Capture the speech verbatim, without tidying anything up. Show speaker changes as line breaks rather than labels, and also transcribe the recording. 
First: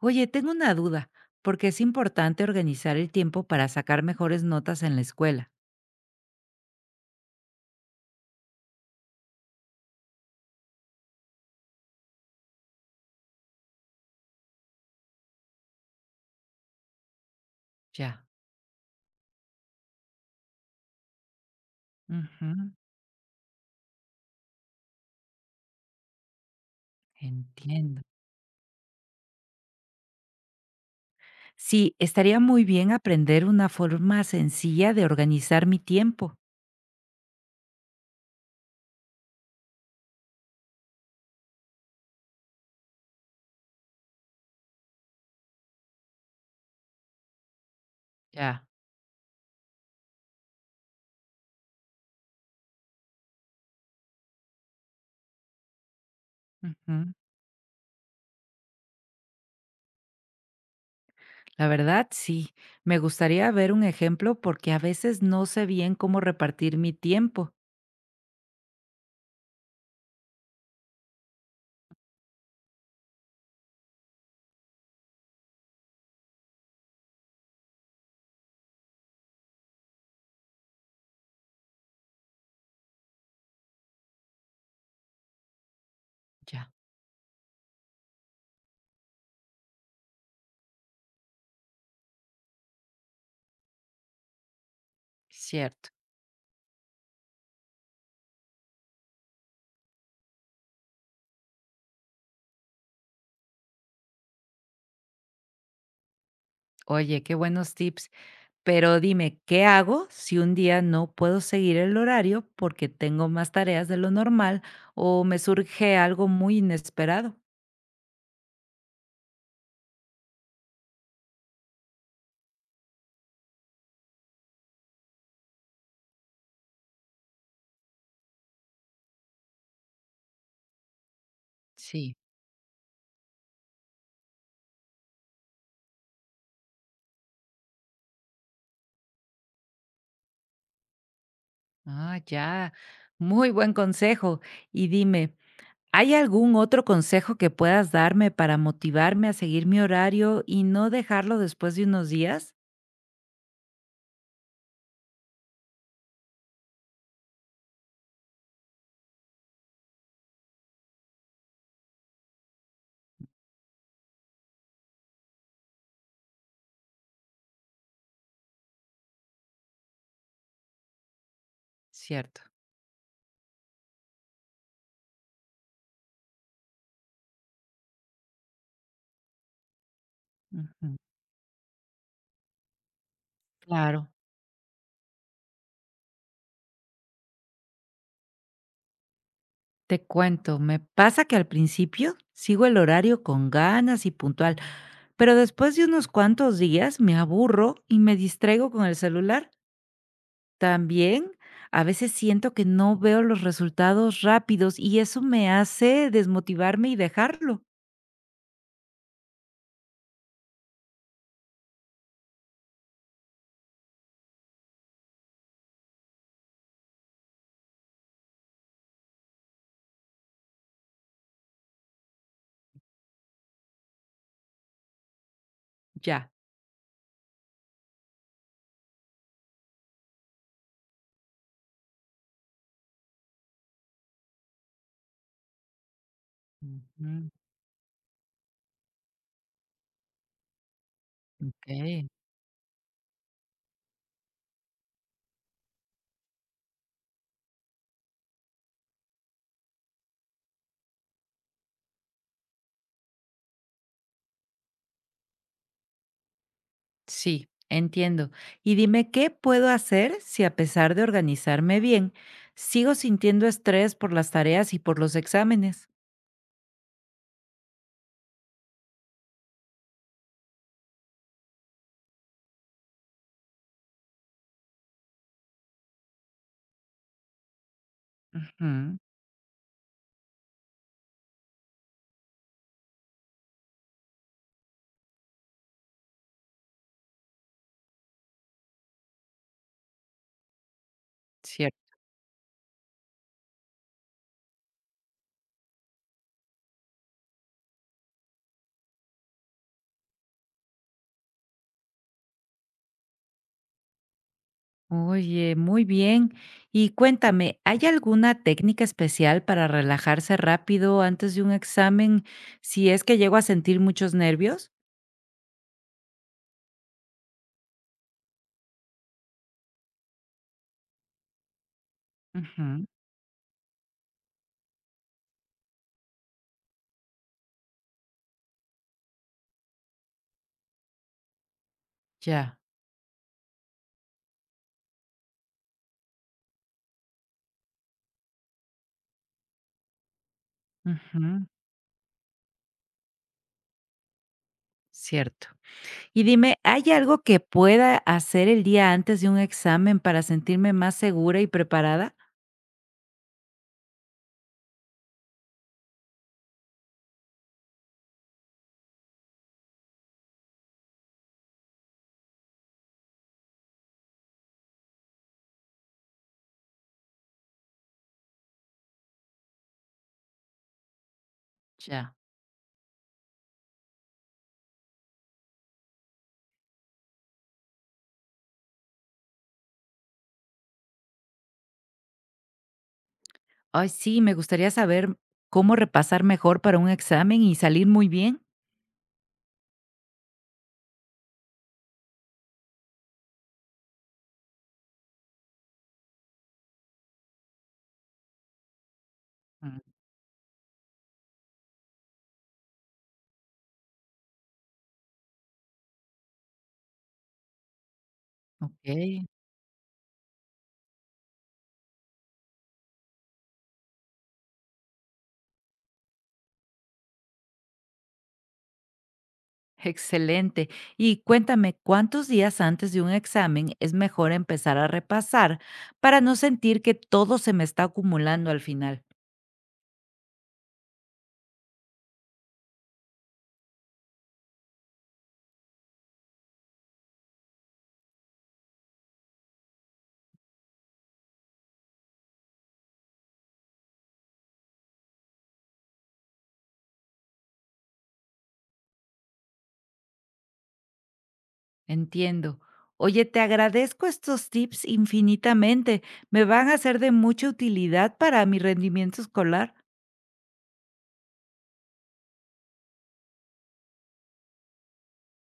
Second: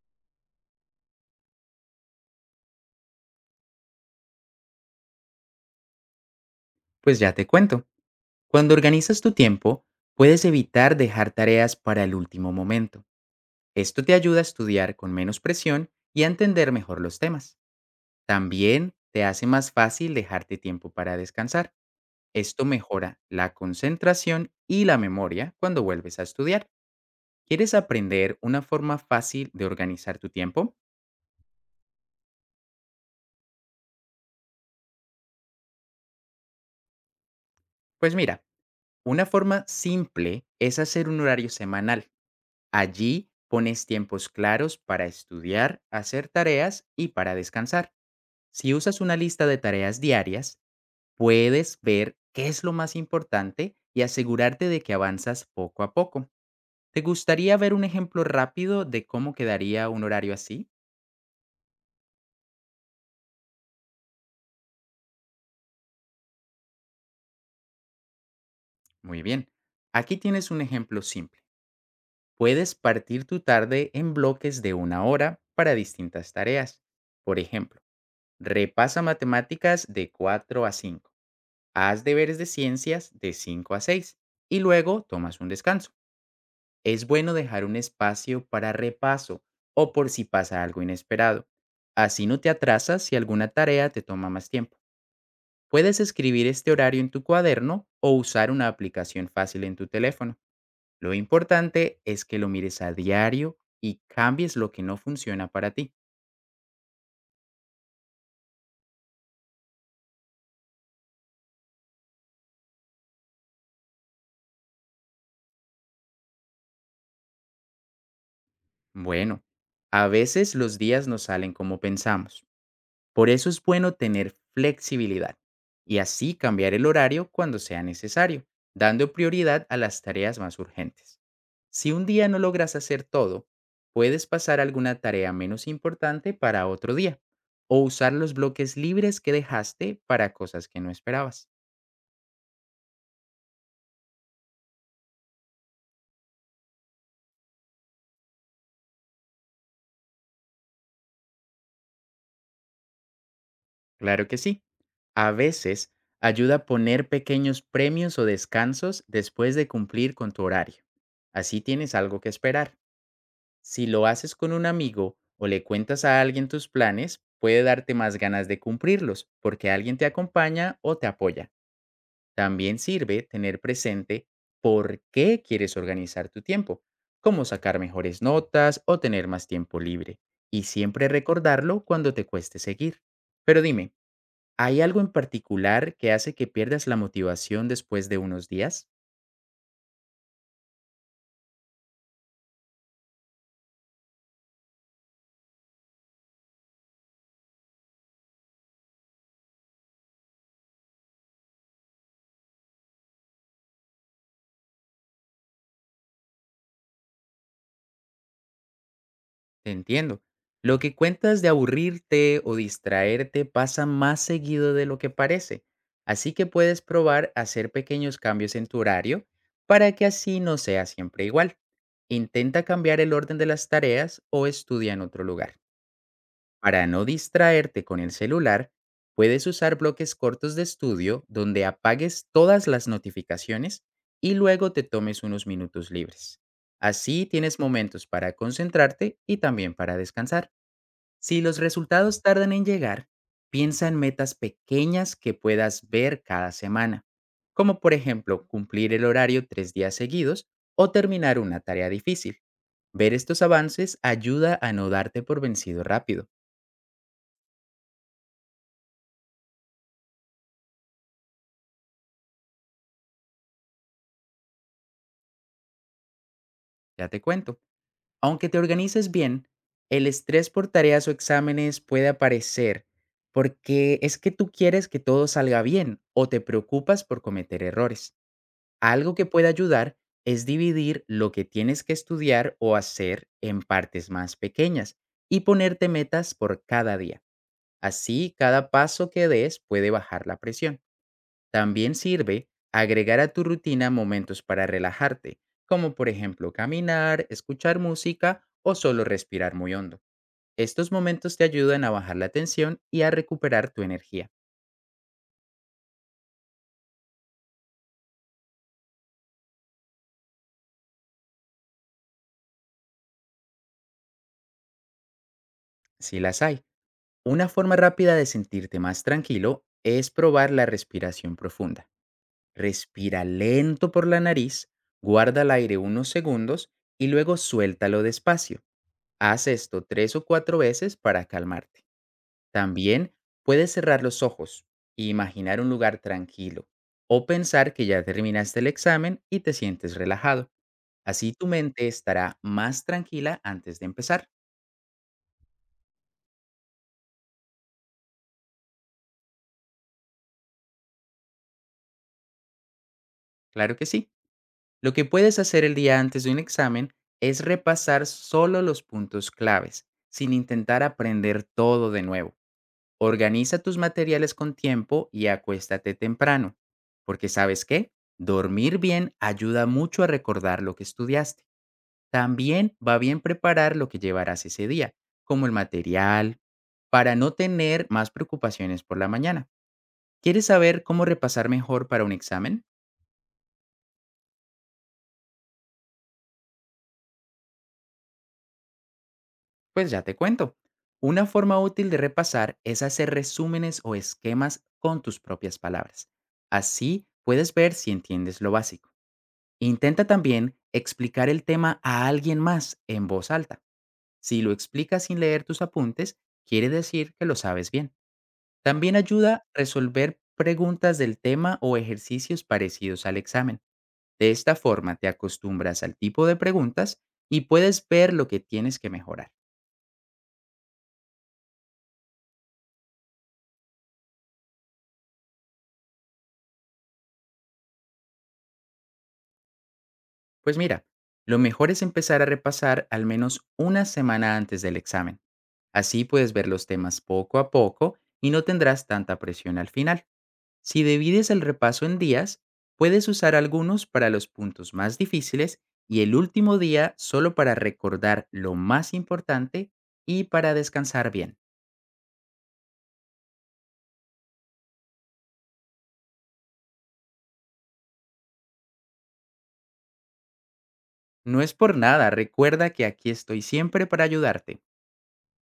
Oye, tengo una duda, porque es importante organizar el tiempo para sacar mejores notas en la escuela.
Pues ya te cuento, cuando organizas tu tiempo, puedes evitar dejar tareas para el último momento. Esto te ayuda a estudiar con menos presión y a entender mejor los temas.
Ya.
También te hace más fácil dejarte tiempo para descansar.
Ujú,
Esto mejora la concentración y la memoria cuando vuelves a estudiar. ¿Quieres
entiendo.
aprender una forma fácil de organizar tu tiempo?
Sí, estaría muy bien aprender una forma sencilla de organizar mi tiempo.
Pues mira, una forma simple es hacer un horario semanal. Allí pones tiempos claros para estudiar, hacer tareas y para descansar.
Ya.
Si usas una lista de tareas diarias, puedes ver qué es lo más importante y asegurarte de que avanzas poco a poco.
Ujú,
¿Te gustaría ver un ejemplo rápido de cómo quedaría un horario así?
la verdad, sí. Me gustaría ver un ejemplo porque a veces no sé bien cómo repartir mi tiempo.
Muy bien. Aquí tienes un ejemplo simple. Puedes partir tu tarde en bloques de una hora para distintas tareas. Por ejemplo, repasa matemáticas de cuatro a cinco. Haz deberes de ciencias de cinco a seis y luego tomas un descanso.
Ya.
Es bueno dejar un espacio para repaso o por si pasa algo inesperado. Así no te atrasas si alguna tarea te toma más tiempo.
Cierto.
Puedes escribir este horario en tu cuaderno o usar una aplicación fácil en tu teléfono. Lo importante es que lo mires a diario y cambies lo que no funciona para ti.
Oye, qué buenos tips. Pero dime, ¿qué hago si un día no puedo seguir el horario porque tengo más tareas de lo normal o me surge algo muy inesperado?
Bueno, a veces los días no salen como pensamos. Por eso es bueno tener flexibilidad y así cambiar el horario cuando sea necesario, dando prioridad a las tareas más urgentes. Si un
Sí.
día no logras hacer todo, puedes pasar alguna tarea menos importante para otro día o usar los bloques libres que dejaste para cosas que no esperabas.
Ah, ya. Muy buen consejo. Y dime, ¿hay algún otro consejo que puedas darme para motivarme a seguir mi horario y no dejarlo después de unos días?
Claro que sí. A veces ayuda a poner pequeños premios o descansos después de cumplir con tu horario. Así tienes algo que esperar. Si lo haces con un amigo o le cuentas a alguien tus planes, puede darte más ganas de cumplirlos porque alguien te acompaña o te apoya.
Cierto.
También sirve tener presente por qué quieres organizar tu tiempo, como sacar mejores notas o tener más tiempo libre, y
Ujú,
siempre recordarlo cuando te cueste seguir. Pero dime,
claro,
¿hay algo en particular que hace que pierdas la motivación después de unos días?
te cuento, me pasa que al principio sigo el horario con ganas y puntual, pero después de unos cuantos días me aburro y me distraigo con el celular. También a veces siento que no veo los resultados rápidos y eso me hace desmotivarme y dejarlo.
Te entiendo. Lo que cuentas de aburrirte o distraerte pasa más seguido de lo que parece, así que puedes probar hacer pequeños cambios en tu horario para que así no sea siempre igual. Intenta cambiar el orden de las tareas o estudia en otro lugar.
Ya.
Para no distraerte con el celular, puedes usar bloques cortos de estudio donde apagues todas las notificaciones y luego te tomes unos minutos libres. Así
Ujú,
tienes momentos para concentrarte y también para descansar. Si los
ok.
resultados tardan en llegar, piensa en metas pequeñas que puedas ver cada semana, como por ejemplo cumplir el horario tres días seguidos o terminar una tarea difícil. Ver estos avances ayuda a no darte por vencido rápido.
Sí, entiendo. Y dime, ¿qué puedo hacer si a pesar de organizarme bien, sigo sintiendo estrés por las tareas y por los exámenes?
Ya te cuento. Aunque te organices bien, el estrés por tareas o exámenes puede aparecer porque es que tú quieres que todo salga bien o te preocupas por cometer errores.
Ujú,
Algo que puede ayudar es dividir lo que tienes que estudiar o hacer en partes más pequeñas y ponerte metas por cada día. Así, cada paso que des puede bajar la presión.
cierto.
También sirve agregar a tu rutina momentos para relajarte, como por ejemplo caminar, escuchar música o solo respirar muy hondo. Estos momentos te ayudan a bajar la tensión y a recuperar tu energía.
Oye, muy bien. Y cuéntame, ¿hay alguna técnica especial para relajarse rápido antes de un examen si es que llego a sentir muchos nervios?
Si las hay. Una forma rápida de sentirte más tranquilo es probar la respiración profunda.
Ujú,
Respira lento por la nariz, guarda el aire unos segundos y luego suéltalo despacio. Haz esto tres o cuatro veces para calmarte.
ya,
También puedes cerrar los ojos e imaginar un lugar tranquilo o pensar que ya terminaste el examen y te sientes relajado. Así
ujú,
tu mente estará más tranquila antes de empezar.
cierto. Y dime, ¿hay algo que pueda hacer el día antes de un examen para sentirme más segura y preparada?
Claro que sí. Lo que puedes hacer el día antes de un examen es repasar solo los puntos claves, sin intentar aprender todo de nuevo. Organiza tus materiales con tiempo y acuéstate temprano, porque ¿sabes qué? Dormir bien ayuda mucho a recordar lo que estudiaste.
Ya.
También va bien preparar lo que llevarás ese día, como el material, para no tener más preocupaciones por la mañana. ¿Quieres saber cómo repasar mejor para un examen?
Ay, sí, me gustaría saber cómo repasar mejor para un examen y salir muy bien.
Pues ya te cuento. Una forma útil de repasar es hacer resúmenes o esquemas con tus propias palabras. Así puedes ver si entiendes lo básico.
Mm,
Intenta también explicar el tema a alguien más en voz alta. Si lo explicas sin leer tus apuntes, quiere decir que lo sabes bien. También
ok.
ayuda resolver preguntas del tema o ejercicios parecidos al examen. De esta forma te acostumbras al tipo de preguntas y puedes ver lo que tienes que mejorar.
Excelente. Y cuéntame, ¿cuántos días antes de un examen es mejor empezar a repasar para no sentir que todo se me está acumulando al final?
Pues mira, lo mejor es empezar a repasar al menos una semana antes del examen. Así puedes ver los temas poco a poco y no tendrás tanta presión al final. Si divides el repaso en días, puedes usar algunos para los puntos más difíciles y el último día solo para recordar lo más importante y para descansar bien.
Entiendo. Oye, te agradezco estos tips infinitamente. Me van a ser de mucha utilidad para mi rendimiento escolar.
No es por nada, recuerda que aquí estoy siempre para ayudarte.